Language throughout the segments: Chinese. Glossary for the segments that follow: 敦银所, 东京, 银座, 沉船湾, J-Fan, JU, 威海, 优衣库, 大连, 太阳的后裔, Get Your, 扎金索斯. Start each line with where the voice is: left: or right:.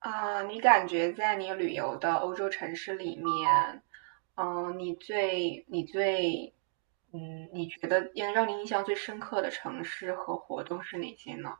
right: 啊，你感觉在你旅游的欧洲城市里面，你最你最，你觉得让你印象最深刻的城市和活动是哪些呢？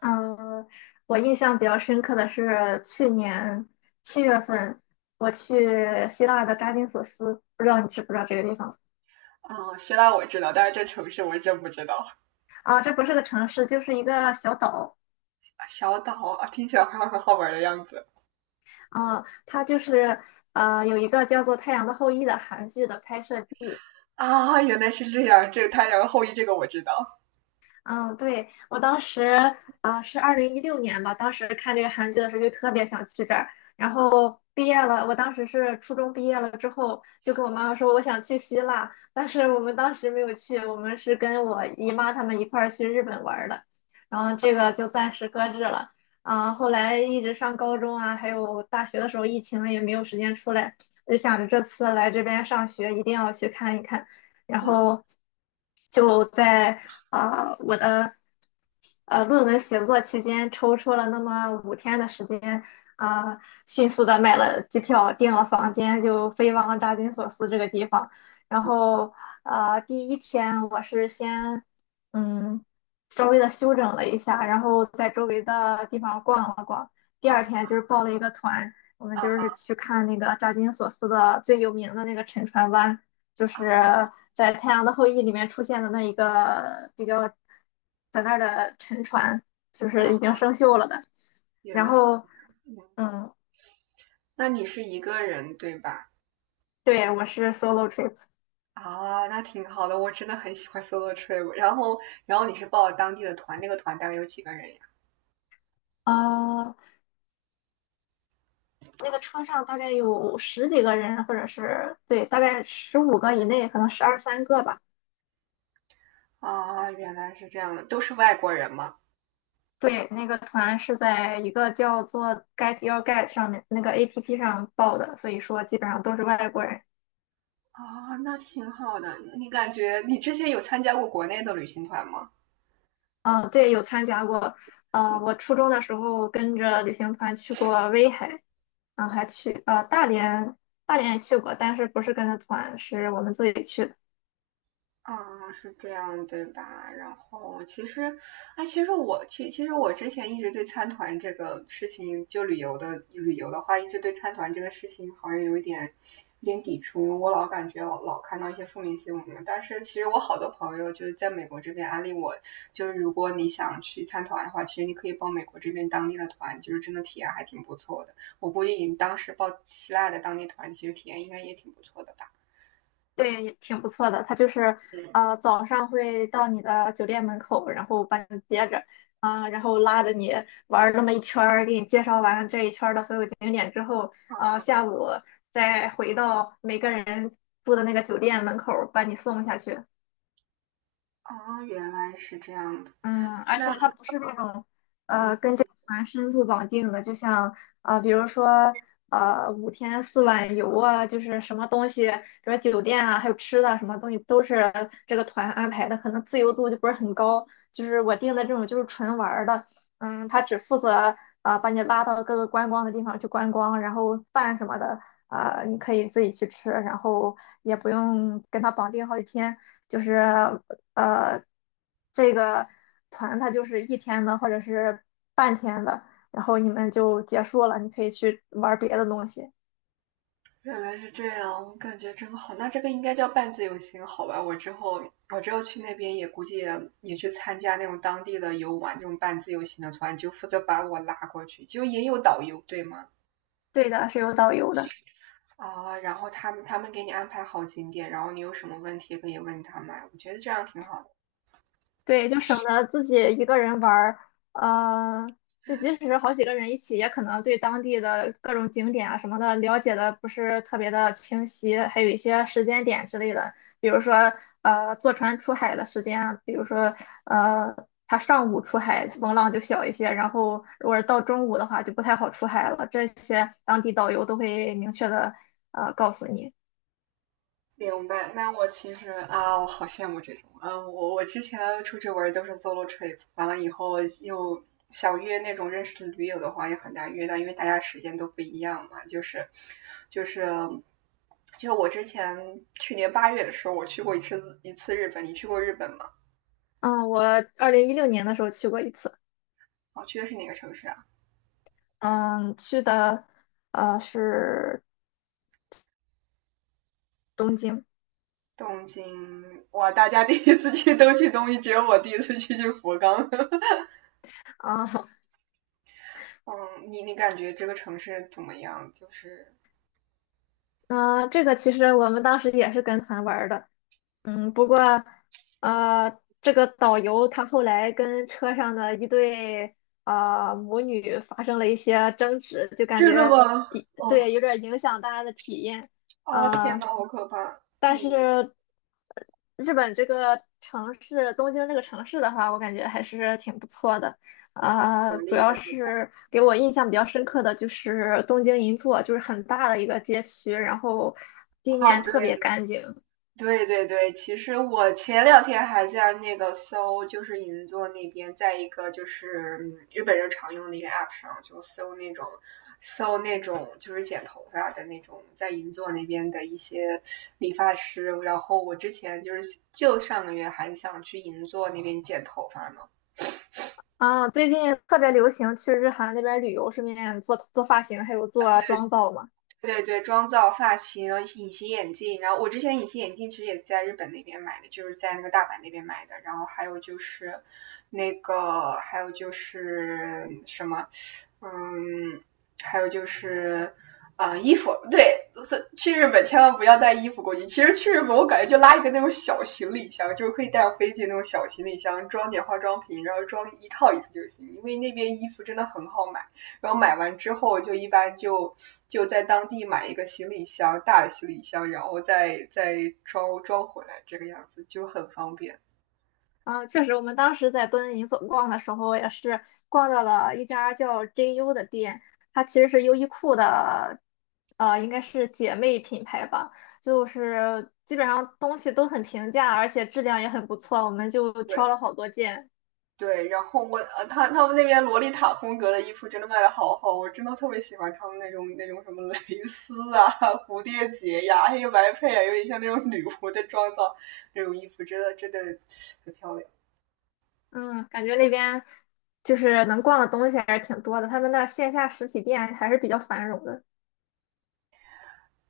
left: 嗯，我印象比较深刻的是去年七月份，我去希腊的扎金索斯，不知道你知不知道这个地方
right: 嗯，希腊我知道，但是这城市我真不知道。
left: 啊？这不是个城市，就是一个小岛
right: 小岛啊，听起来好像很好玩的样子。
left: 啊。它就是有一个叫做《太阳的后裔》的韩剧的拍摄地。
right: 啊，原来是这样，这个太阳后裔这个我知道。
left: 嗯，对，我当时啊，是二零一六年吧，当时看这个韩剧的时候就特别想去这儿，然后毕业了，我当时是初中毕业了之后，就跟我妈妈说我想去希腊，但是我们当时没有去，我们是跟我姨妈他们一块儿去日本玩儿的，然后这个就暂时搁置了。后来一直上高中啊，还有大学的时候，疫情了也没有时间出来，我就想着这次来这边上学一定要去看一看，然
right: 嗯。
left: 后。就在啊，我的论文写作期间抽出了那么五天的时间，啊，迅速的买了机票，订了房间，就飞往了大金索斯这个地方。然后第一天我是先嗯稍微的休整了一下，然后在周围的地方逛了逛。第二
right: 啊。
left: 天就是报了一个团，我们
right: 啊
left: 就是
right: 哈。
left: 去看那个扎金索斯的最有名的那个沉船湾。就是
right: 啊
left: 在《太阳的后裔》里面出现的那一个比较在那儿的沉船，就
right: 啊，
left: 是已经生锈了的。
right: 原
left: 然
right: 来是
left: 后，
right: 这样。
left: 嗯，
right: 那你是一个人对吧？
left: 对，我是 solo trip，
right: 啊，那挺好的，我真的很喜欢 solo trip。然后，然后你是报了当地的团，那个团大概有几个人呀？
left: 啊，那个车上大概有10几个人，或者是对，大概15个以内，可能12、3个吧。
right: 啊，原来是这样的，都是外国人吗？
left: 对，那个团是在一个叫做 GetYourGuide 上面那个 APP 上报的，所以说基本上都是外国人。
right: 啊，那挺好的。你感觉你之前有参加过国内的旅行团吗？
left: 嗯，对，有参加过。我初中的时候跟着旅行团去过威海，然后还去大连，大连也去过，但是不是跟着团，是我们自己去的。
right: 啊，是这样，对吧？然后其实，哎，其实我其实我之前一直对参团这个事情，就旅游的话，一直对参团这个事情好像有一点有点抵触，因为我老感觉老看到一些负面新闻。但是其实我好多朋友就是在美国这边安利我，就是如果你想去参团的话，其实你可以报美国这边当地的团，就是真的体验还挺不错的。我估计你当时报希腊的当地团，其实体验应该也挺不错的吧？
left: 对，也挺不错的。它就是
right: 嗯。
left: 早上会到你的酒店门口，然后把你接着，然后拉着你玩儿那么一圈儿，给你介绍完这一圈儿的所有景点之后，
right: 啊。
left: 下午再回到每个人住的那个酒店门口儿把你送下去。
right: 哦，原来是这样的。
left: 嗯，而且
right: 那
left: 它不是那种
right: 嗯，
left: 跟这个团深度绑定的，就像比如说5天4晚游啊，就是什么东西，比如酒店啊，还有吃的什么东西都是这个团安排的，可能自由度就不是很高。就是我订的这种就是纯玩儿的，嗯，他只负责把你拉到各个观光的地方去观光，然后饭什么的你可以自己去吃，然后也不用跟他绑定好几天。就是呃，这个团它就是一天的或者是半天的，然后你们就结束了，你可以去玩儿别的东西。
right: 原来是这样，我感觉真好。那这个应该叫半自由行，好吧？我之后去那边估计也去参加那种当地的游玩这种半自由行的团，就负责把我拉过去，就也有导游，对吗？
left: 对的，是有导游的。
right: 啊，然后他们给你安排好景点，然后你有什么问题可以问他们，我觉得这样挺好的。
left: 对，就省得自己一个人玩儿，呃，就即使是好几个人一起，也可能对当地的各种景点啊什么的了解的不是特别的清晰，还有一些时间点之类的，比如说坐船出海的时间啊，比如说他上午出海风浪就小一些，然后如果是到中午的话就不太好出海了，这些当地导游都会明确的告诉你。
right: 明白，那我其实啊，我好羡慕这种。嗯，我之前出去玩都是 solo trip,完了以后又想约那种认识的驴友的话也很难约到，因为大家时间都不一样嘛。就是，就我之前去年8月的时候，我去过一次日本。你去过日本吗？
left: 嗯，我二零一六年的时候去过一次。
right: 啊，去的是哪个城市啊？
left: 嗯，去的是东京。
right: 东京。哇，大家第一次去都去东京，只有我第一次去福冈。
left: 啊，
right: 嗯，你感觉这个城市怎么样？就是
left: 那、这个其实我们当时也是跟团玩儿的，嗯，不过这个导游他后来跟车上的一对母女发生了一些争执，就感
right: 真的
left: 觉
right: 吗？
left: 一
right: 哦。
left: 对有点儿影响大家的体验，
right: 哦，天呐，
left: 啊，
right: 好可怕！嗯，
left: 但是日本这个城市，东京这个城市的话，我感觉还是挺不错的。
right: 就挺有活
left: 主
right: 力
left: 要
right: 的，对吧？
left: 是给我印象比较深刻的就是东京银座，就是很大的一个街区，然后地
right: 啊，
left: 面
right: 对
left: 特别
right: 对
left: 干净。
right: 对对对，其实我前两天还在那个搜，就是银座那边，在一个就是日本人常用的一个 app 上，就搜那种就是剪头发的那种，在银座那边的一些理发师。然后我之前就是就上个月还想去银座那边剪头发呢。
left: 最近特别流行去日韩那边旅游，顺便做做发型，还有做妆造嘛。
right: 对对，妆造、发型、隐形眼镜，然后我之前隐形眼镜其实也在日本那边买的，就是在那个大阪那边买的，然后还有就是那个，还有就是什么，嗯，还有就是衣服，对，是去日本千万不要带衣服过去。其实去日本我感觉就拉一个那种小行李箱，就是可以带上飞机那种小行李箱，装点化妆品，然后装一套衣服就行，因为那边衣服真的很好买。然后买完之后，一般就在当地买一个行李箱，大的行李箱，然后再装装回来，这个样子就很方便。
left: 啊，确实，我们当时在敦银所逛的时候，也是逛到了一家叫 JU 的店，它其实是优衣库的，应该是姐妹品牌吧，就是基本上东西都很平价，而且质量也很不错，我们就挑
right: 对
left: 了好多件，
right: 对，然后我他们那边洛丽塔风格的衣服真的卖的好好，我真的特别喜欢他们那种什么蕾丝啊、蝴蝶结呀、黑白配啊，有点像那种女仆的妆造，那种衣服真的很漂亮。
left: 嗯，感觉那边就是能逛的东西还是挺多的，他们的线下实体店还是比较繁荣的。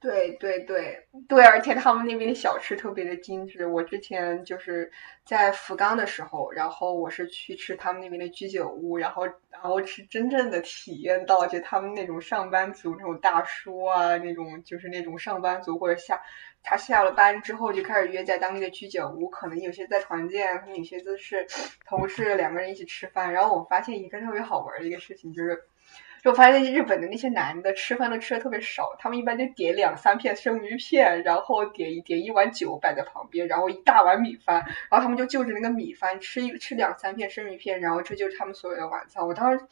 right: 对对对对，而且他们那边的小吃特别的精致。我之前就是在福冈的时候，然后我是去吃他们那边的居酒屋，然后是真正的体验到就他们那种上班族那种大叔啊，那种就是那种上班族或者下他下了班之后就开始约在当地的居酒屋，可能有些在团建，可能有些就是 同事两个人一起吃饭。然后我发现一个特别好玩的一个事情就是。就我发现日本的那些男的吃饭都吃的特别少，他们一般就点两三片生鱼片，然后点一碗酒摆在旁边，然后一大碗米饭，然后他们就就着那个米饭吃两三片生鱼片，然后这就是他们所有的晚餐。我当时，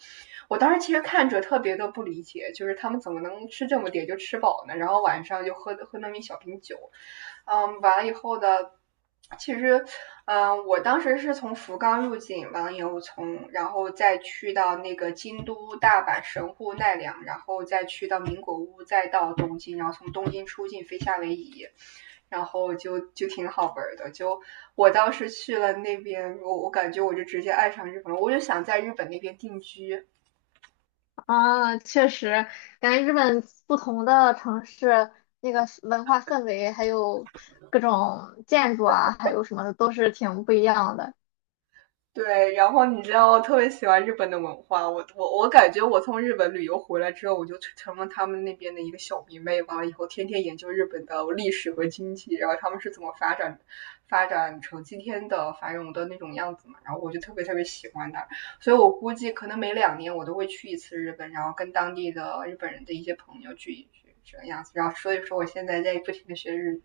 right: 我当时其实看着特别的不理解，就是他们怎么能吃这么点就吃饱呢？然后晚上就喝那么一小瓶酒，嗯，完了以后的。其实，我当时是从福冈入境，完了以后从，然后再去到那个京都、大阪、神户、奈良，然后再去到名古屋，再到东京，然后从东京出境飞夏威夷，然后就挺好玩的。就我当时去了那边，我感觉我就直接爱上日本了，我就想在日本那边定居。
left: 啊，确实，感觉日本不同的城市那个文化氛围，还有各种建筑啊，还有什么的，都是挺不一样的。
right: 对，然后你知道，我特别喜欢日本的文化。我感觉我从日本旅游回来之后，我就成了他们那边的一个小迷妹完了以后天天研究日本的历史和经济，然后他们是怎么发展成今天的繁荣的那种样子嘛。然后我就特别喜欢那，所以我估计可能每2年我都会去一次日本，然后跟当地的日本人的一些朋友聚一聚这个样子。然后所以说我现在在不停的学日语。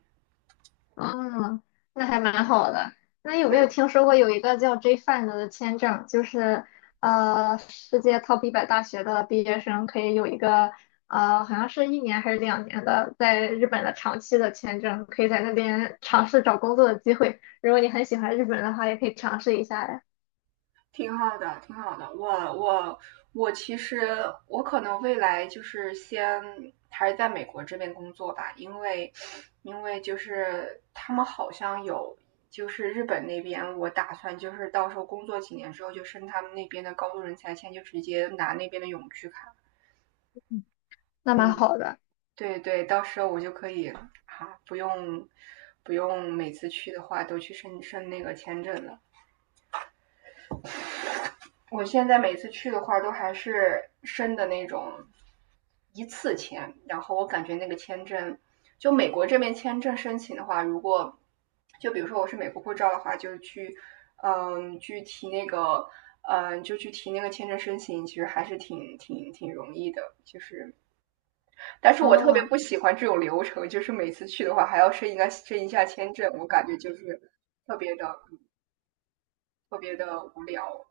left: 嗯，那还蛮好的。那有没有听说过有一个叫 J-Fan 的签证，就是世界 Top 100大学的毕业生可以有一个好像是1年还是2年的，在日本的长期的签证，可以在那边尝试找工作的机会。如果你很喜欢日本的话，也可以尝试一下。呀。
right: 挺好的，挺好的。我我其实我可能未来就是先还是在美国这边工作吧，因为就是他们好像有就是日本那边，我打算就是到时候工作几年之后就申他们那边的高度人才签，就直接拿那边的永居卡。
left: 那蛮
right: 嗯，
left: 好的。
right: 对对，到时候我就可以啊，不用不用每次去的话都去申那个签证了。我现在每次去的话，都还是申的那种一次签，然后我感觉那个签证，就美国这边签证申请的话，如果就比如说我是美国护照的话，就去去提那个就去提那个签证申请，其实还是挺容易的，就是但是我特别
left: 哦，
right: 不喜欢这种流程，就是每次去的话还要申一个申一下签证，我感觉就是特别的特别的无聊，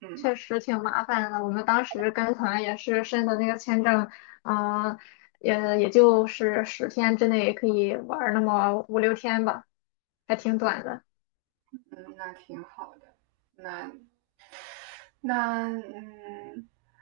right: 嗯。
left: 确实挺麻烦的。我们当时跟团也是申的那个签证，嗯、也也就是10天之内可以玩儿那么5、6天吧，还挺短的。
right: 嗯，那挺好的。那那嗯，